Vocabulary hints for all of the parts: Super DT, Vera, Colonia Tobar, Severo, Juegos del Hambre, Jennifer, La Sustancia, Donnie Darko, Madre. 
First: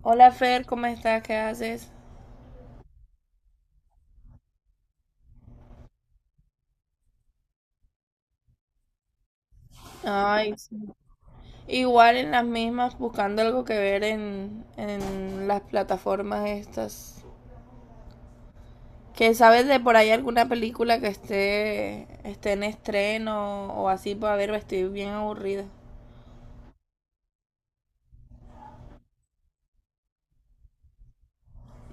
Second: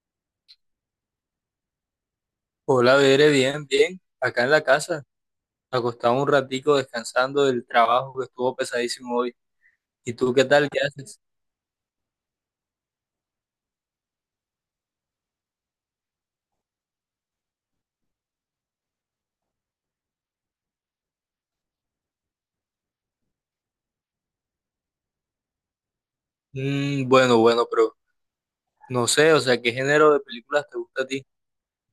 Hola Fer, ¿cómo estás? ¿Qué haces? Hola, Bere, bien, bien. Acá en la casa, acostado un ratico descansando del trabajo que estuvo pesadísimo hoy. ¿Y tú qué Ay, tal? sí. ¿Qué haces? Igual en las mismas, buscando algo que ver en las plataformas estas. ¿Que sabes de por ahí alguna película que esté en estreno o así? Para ver, estoy bien aburrida. Bueno, bueno, pero no sé, o sea, ¿qué género de películas te gusta a ti?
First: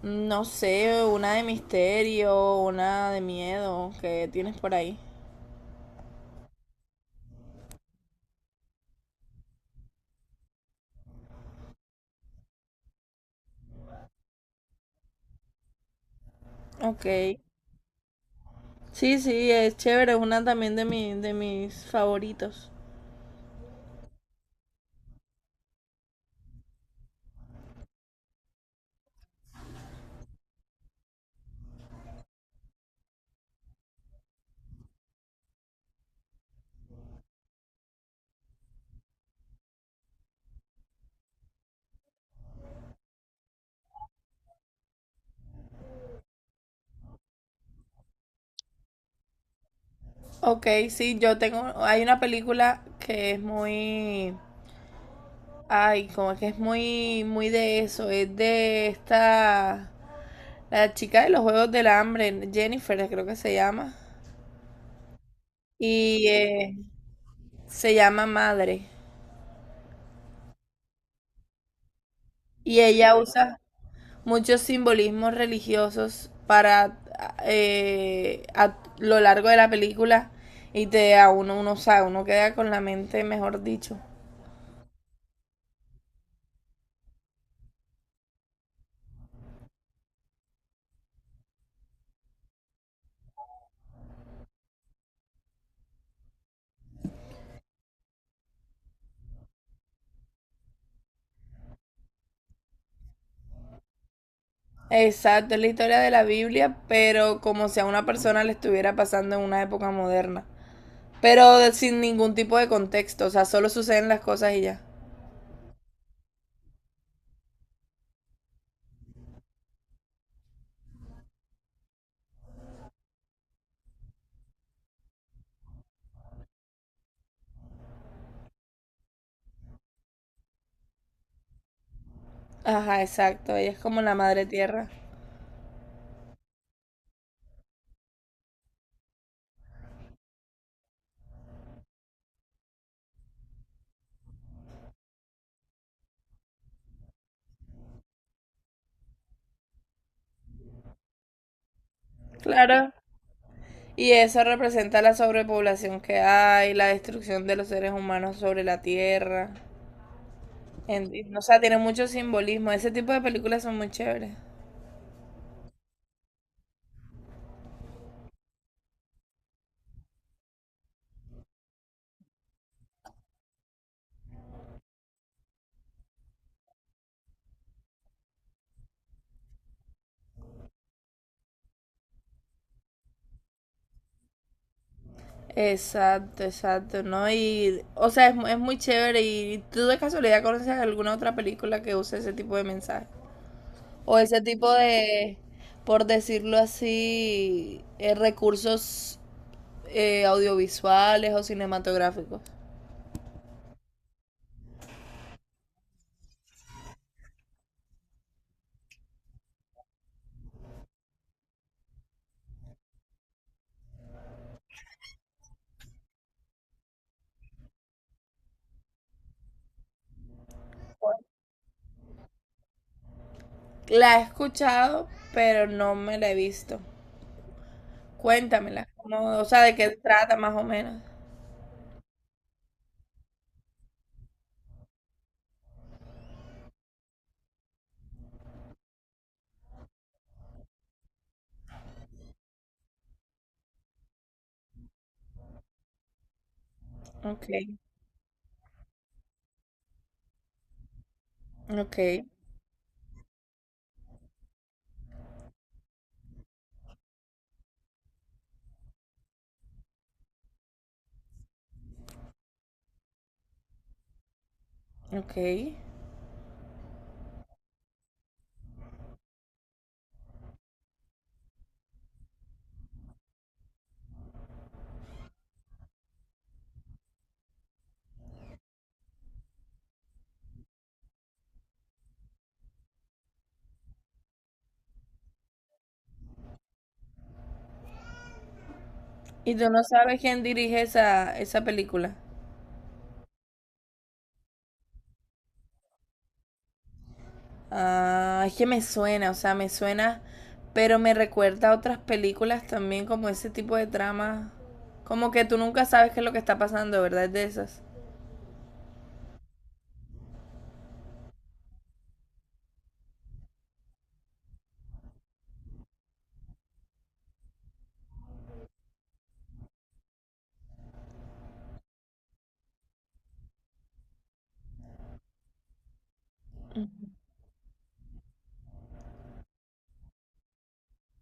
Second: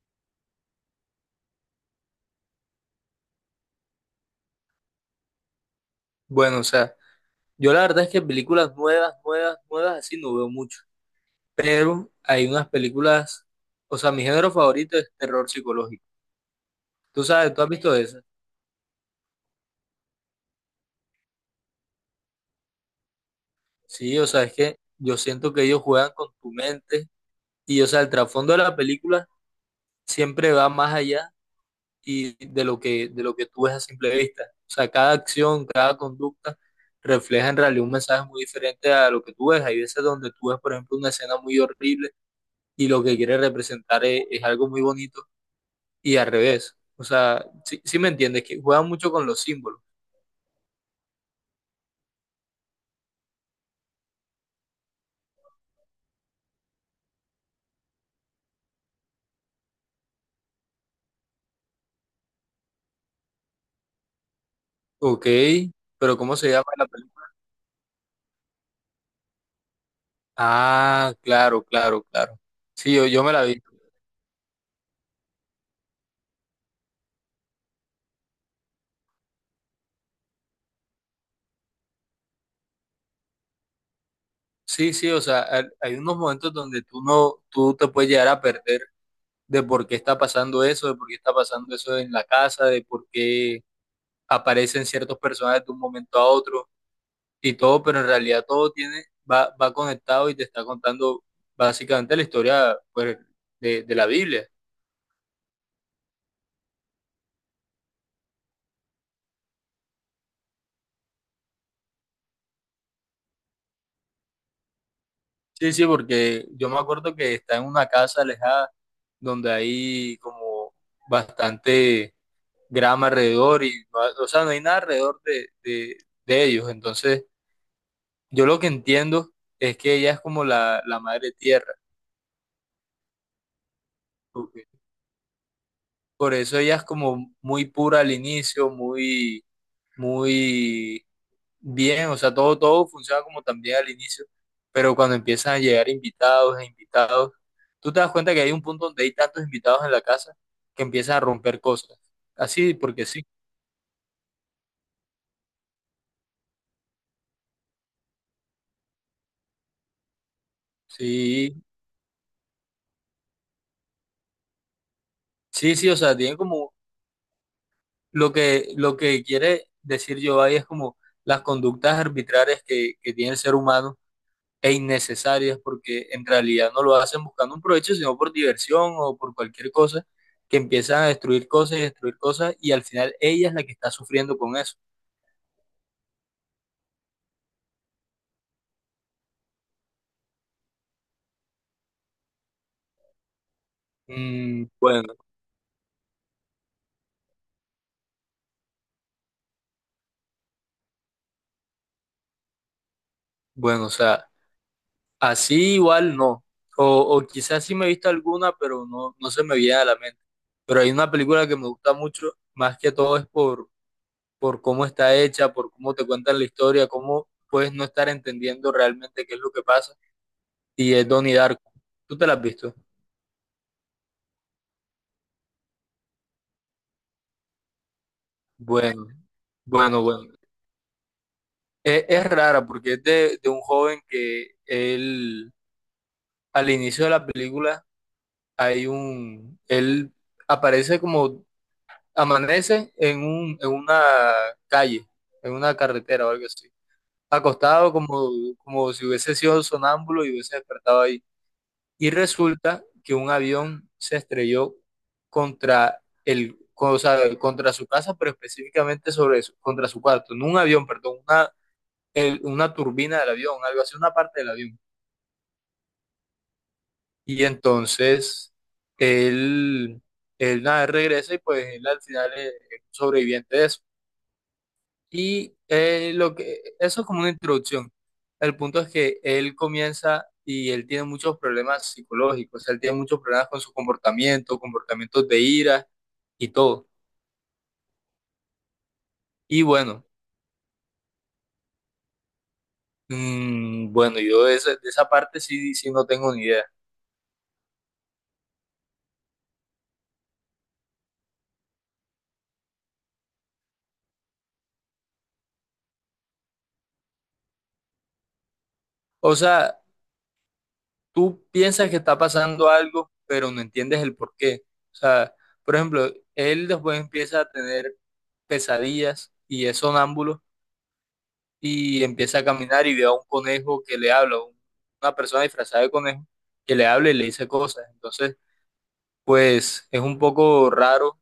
No sé, una de misterio, una de miedo que tienes por ahí. Bueno, o sea, yo la verdad es que películas nuevas, nuevas, nuevas, así no veo mucho. Pero hay unas películas, o sea, mi género favorito es terror psicológico. Ok. ¿Tú sabes? ¿Tú has visto eso? Sí, sí, es chévere, es una también de mis favoritos. Sí, o sea, es que yo siento que ellos juegan con tu mente y, o sea, el trasfondo de la película siempre va más allá y de lo que tú ves a simple vista. O sea, cada acción, cada conducta refleja en realidad un mensaje muy diferente a lo que tú ves. Hay veces donde tú ves, por ejemplo, una escena muy horrible y lo que quiere representar es algo muy bonito y al revés. O sea, sí, sí me entiendes, que juegan mucho con los símbolos. Ok, sí, hay una película que es muy, ay, como que es muy, muy de eso, es de esta, la chica de los Juegos del Hambre, Jennifer creo que se llama, Ok, pero y ¿cómo se llama la película? se llama Madre, Ah, claro, claro, claro. y Sí, yo, ella yo me la usa vi. muchos simbolismos religiosos para a lo largo de la película y uno sabe, uno queda con la mente, mejor dicho. Sí, sí, o sea, hay unos momentos donde tú no, tú te puedes llegar a perder de por qué está pasando eso, de por qué está pasando eso en la casa, de por qué aparecen ciertos personajes de un momento a otro y todo, pero en realidad todo tiene, va conectado y te está contando básicamente la historia pues, de la Biblia. Exacto, es la historia de la Biblia, pero como si a una persona le estuviera pasando en una época moderna. Pero sin ningún tipo de contexto, o sea, solo suceden las cosas y ya. Sí, sí, porque yo me acuerdo que está en una casa alejada donde hay como bastante grama alrededor y no o sea, no hay nada alrededor de ellos. Entonces, yo lo que entiendo es que ella es como la madre tierra. Ajá, exacto, ella es como la madre tierra. Por eso ella es como muy pura al inicio, muy, muy bien, o sea, todo funciona como también al inicio, pero cuando empiezan a llegar invitados e invitados, tú te das cuenta que hay un punto donde hay tantos invitados en la casa que empiezan a romper cosas. Así, Claro. porque sí, Y eso representa la sobrepoblación que hay, la destrucción de los seres humanos sobre la tierra. O sea, sí, tiene mucho simbolismo. Ese tipo de películas son muy chéveres. sí, sí, o sea, tienen como lo que quiere decir yo ahí es como las conductas arbitrarias que tiene el ser humano e innecesarias porque en realidad no lo hacen buscando un provecho, sino por diversión o por cualquier cosa, que empiezan a destruir cosas y al final ella es la que está sufriendo con eso. Exacto, exacto, ¿no? Y, o sea, es muy chévere. ¿Y tú de casualidad conoces alguna otra película que use ese tipo de mensaje? O ese tipo Bueno, de, por decirlo así, recursos audiovisuales o cinematográficos. bueno, o sea, así igual no. O, o quizás sí me he visto alguna, pero no se me viene a la mente. Pero hay una película que me gusta mucho, más que todo es por cómo está hecha, por cómo te cuentan la historia, cómo puedes no estar entendiendo realmente qué es lo que pasa. Y es Donnie Darko. ¿Tú te la has visto? La he escuchado, pero no me la he visto. Cuéntamela, Bueno, ¿cómo- o sea, de qué bueno, bueno. trata más o menos. Es rara porque es de un joven que él, al inicio de la película, hay un, él aparece como, amanece en un, en una calle, en una carretera o algo así, Ok, acostado como si hubiese sido sonámbulo y hubiese despertado ahí. ok, Y resulta que un avión se estrelló contra el, o sea, contra su casa, pero específicamente sobre eso, contra su cuarto, no un avión, perdón, una una turbina del avión, algo así, una parte del avión. ok. Y entonces él, él nada, regresa y pues él al final es sobreviviente de eso. Y eso es como una introducción. El punto es que él comienza y él tiene muchos problemas psicológicos, él tiene muchos problemas con su comportamiento, comportamientos de ira y todo. ¿Y Y tú no bueno, sabes quién dirige esa película? Bueno, yo de esa parte sí, no tengo ni idea. Ah, es que me suena, o sea, me suena, pero me recuerda a otras películas también, como ese tipo de trama. Como que tú nunca sabes qué es lo que está pasando, ¿verdad? Es de esas. O sea, tú piensas que está pasando algo, pero no entiendes el por qué. O sea, por ejemplo, él después empieza a tener pesadillas y es sonámbulo y empieza a caminar y ve a un conejo que le habla, una persona disfrazada de conejo que le habla y le dice cosas. Entonces, pues es un poco raro,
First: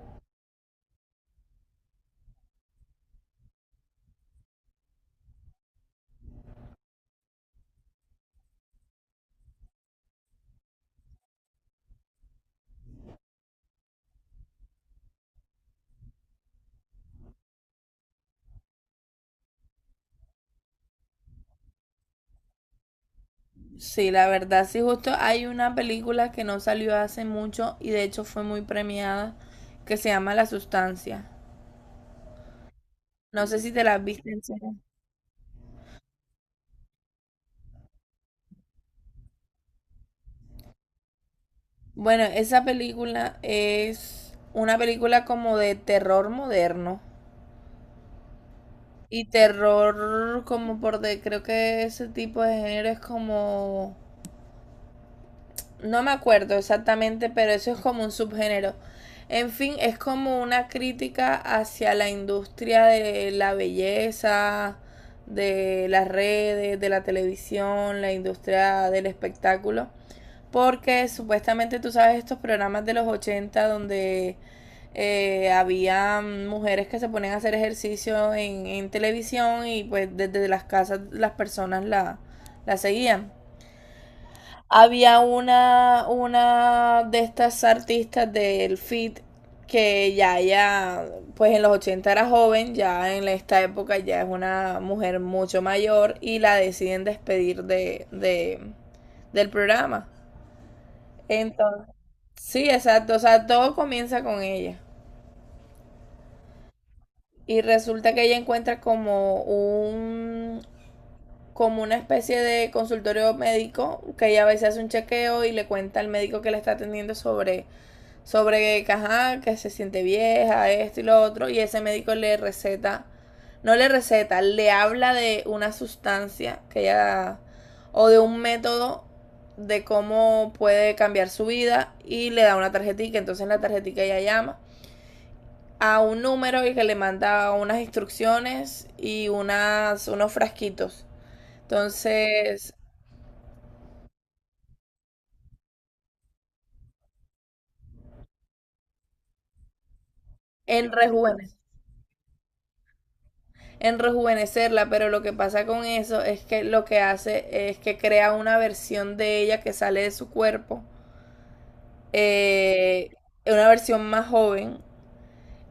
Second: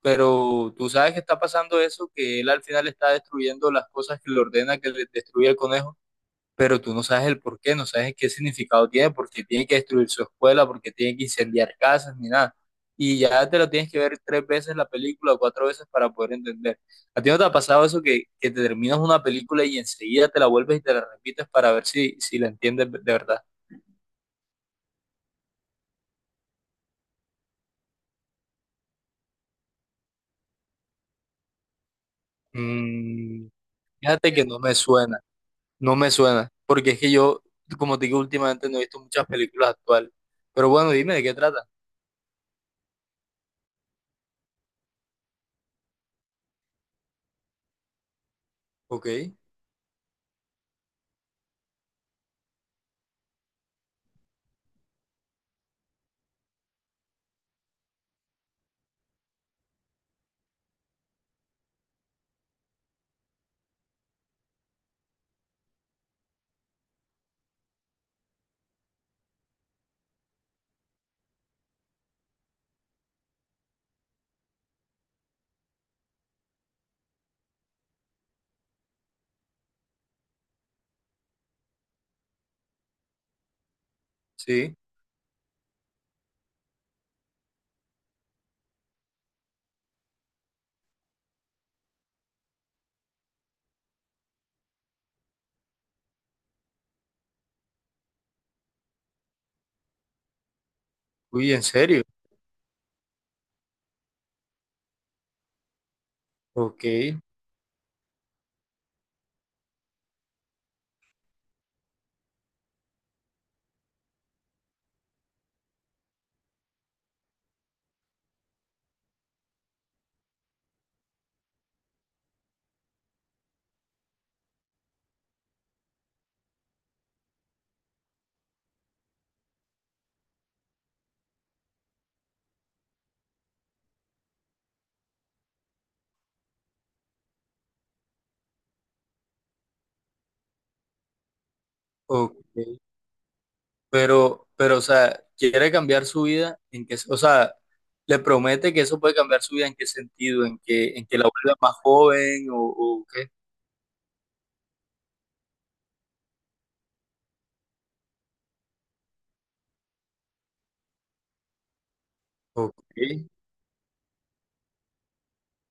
pero tú sabes que está pasando eso, que él al final está destruyendo las cosas que le ordena que le destruya el conejo, pero tú no sabes el por qué, no sabes qué significado tiene, porque tiene que destruir su escuela, porque tiene que incendiar casas, ni nada. Y ya te lo tienes que ver tres veces la película, cuatro veces para poder entender. ¿A ti no te ha pasado eso que te terminas una película y enseguida te la vuelves y te la repites para ver si la entiendes de verdad? Sí, la verdad, sí, justo hay una película que no salió hace mucho y de hecho fue muy premiada, que se llama La Sustancia. No Mm, sé si te la viste fíjate en que no me serio. suena, no me suena, porque es que yo, como te digo, últimamente no he visto muchas películas actuales. Pero bueno, dime de qué trata. Bueno, esa película es una película como de terror moderno. Ok, Y terror como por de, creo que ese tipo de género es como, no me acuerdo exactamente, pero eso es como un subgénero. En fin, es como una crítica hacia la industria de la belleza, de las redes, de la televisión, la industria del espectáculo. Porque supuestamente tú sabes estos programas de los 80 donde había mujeres que se ponían a hacer ejercicio en televisión y pues desde las casas las personas la seguían. sí. Había una de estas artistas del fit que pues en los 80 era joven, ya en esta época ya es una mujer mucho mayor y la deciden despedir de del programa. Uy, en Entonces, serio. sí, exacto. O sea, todo comienza con ella. Ok, Y resulta que ella encuentra como una especie de consultorio médico que ella a veces hace un chequeo y le cuenta al médico que la está atendiendo sobre que, ajá, que se siente vieja, esto y lo otro y ese médico le receta no le receta, le habla de una sustancia que ella o de un método de cómo puede cambiar su vida y le da una tarjetita, entonces en la tarjetita ella llama a un número y que le manda unas instrucciones y unos frasquitos. ok. Entonces, Pero, o sea, quiere cambiar su vida en que, o sea, le promete que eso puede cambiar su vida en qué sentido, en en que, en que la rejuvenecer, vuelva más joven o qué. en rejuvenecerla, pero lo que pasa con eso es que lo que hace es que crea una versión de ella que sale de su cuerpo, Ok, eh, una versión más joven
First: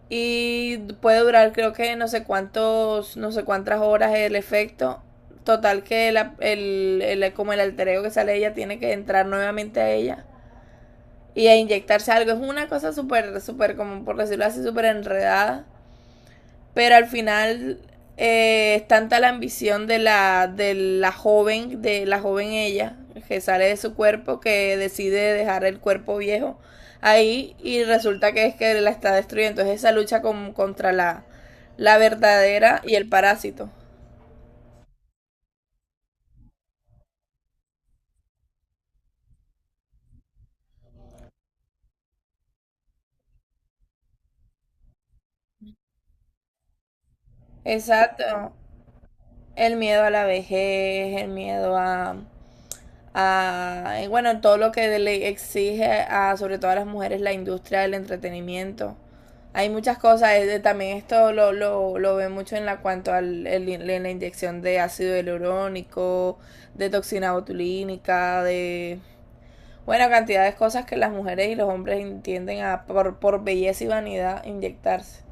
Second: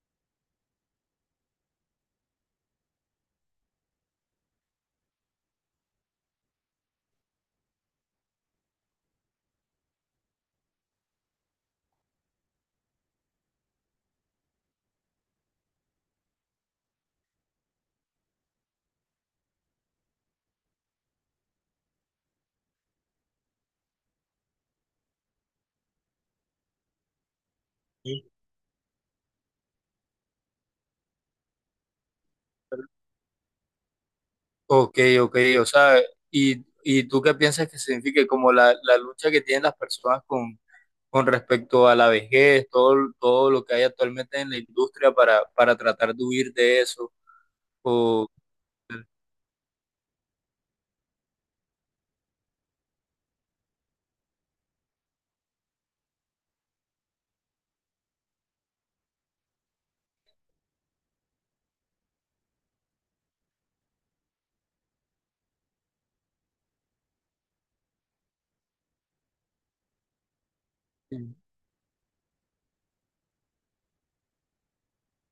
y puede durar creo que no sé cuántos, no sé cuántas horas el efecto. Total que como el alter ego que sale de ella tiene que entrar nuevamente a ella y a inyectarse algo. Es una cosa súper, súper, como por decirlo así, súper enredada. Pero al final es tanta la ambición de la joven ella, que sale de su cuerpo, que decide dejar el cuerpo viejo ahí y resulta sí. que es que la está destruyendo. Entonces esa lucha contra la, la verdadera y el parásito. Ok, ok, o sea, y tú qué piensas que signifique como la lucha que tienen las personas con respecto a la vejez, todo lo que hay actualmente en la industria para tratar de huir de eso, o, Exacto. El miedo a la vejez, el miedo a, bueno, todo lo que le exige a, sobre todo a las mujeres, la industria del entretenimiento. Hay muchas cosas, también esto lo ve mucho en la cuanto al en la inyección de ácido hialurónico, de toxina botulínica, de bueno cantidad de cosas que las mujeres y los hombres tienden a por belleza y vanidad inyectarse.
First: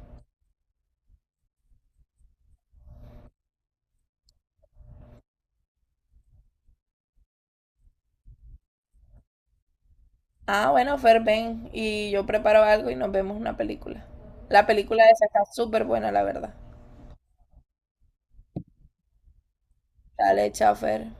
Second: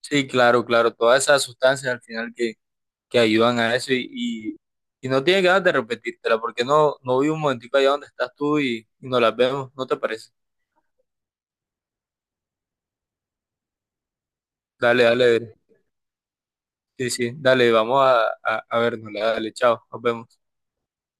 sí, claro, claro, todas esas sustancias al final que ayudan a eso y no tiene ganas de repetírtela, porque no vi un momentico allá donde estás tú y nos las vemos, ¿no te parece? Ah, bueno, Fer, ven y yo preparo algo y nos vemos una película. La película Dale, esa está dale, súper buena, la verdad. sí, sí, dale, vamos a vernos, dale, chao, nos vemos. Dale, chao, Fer.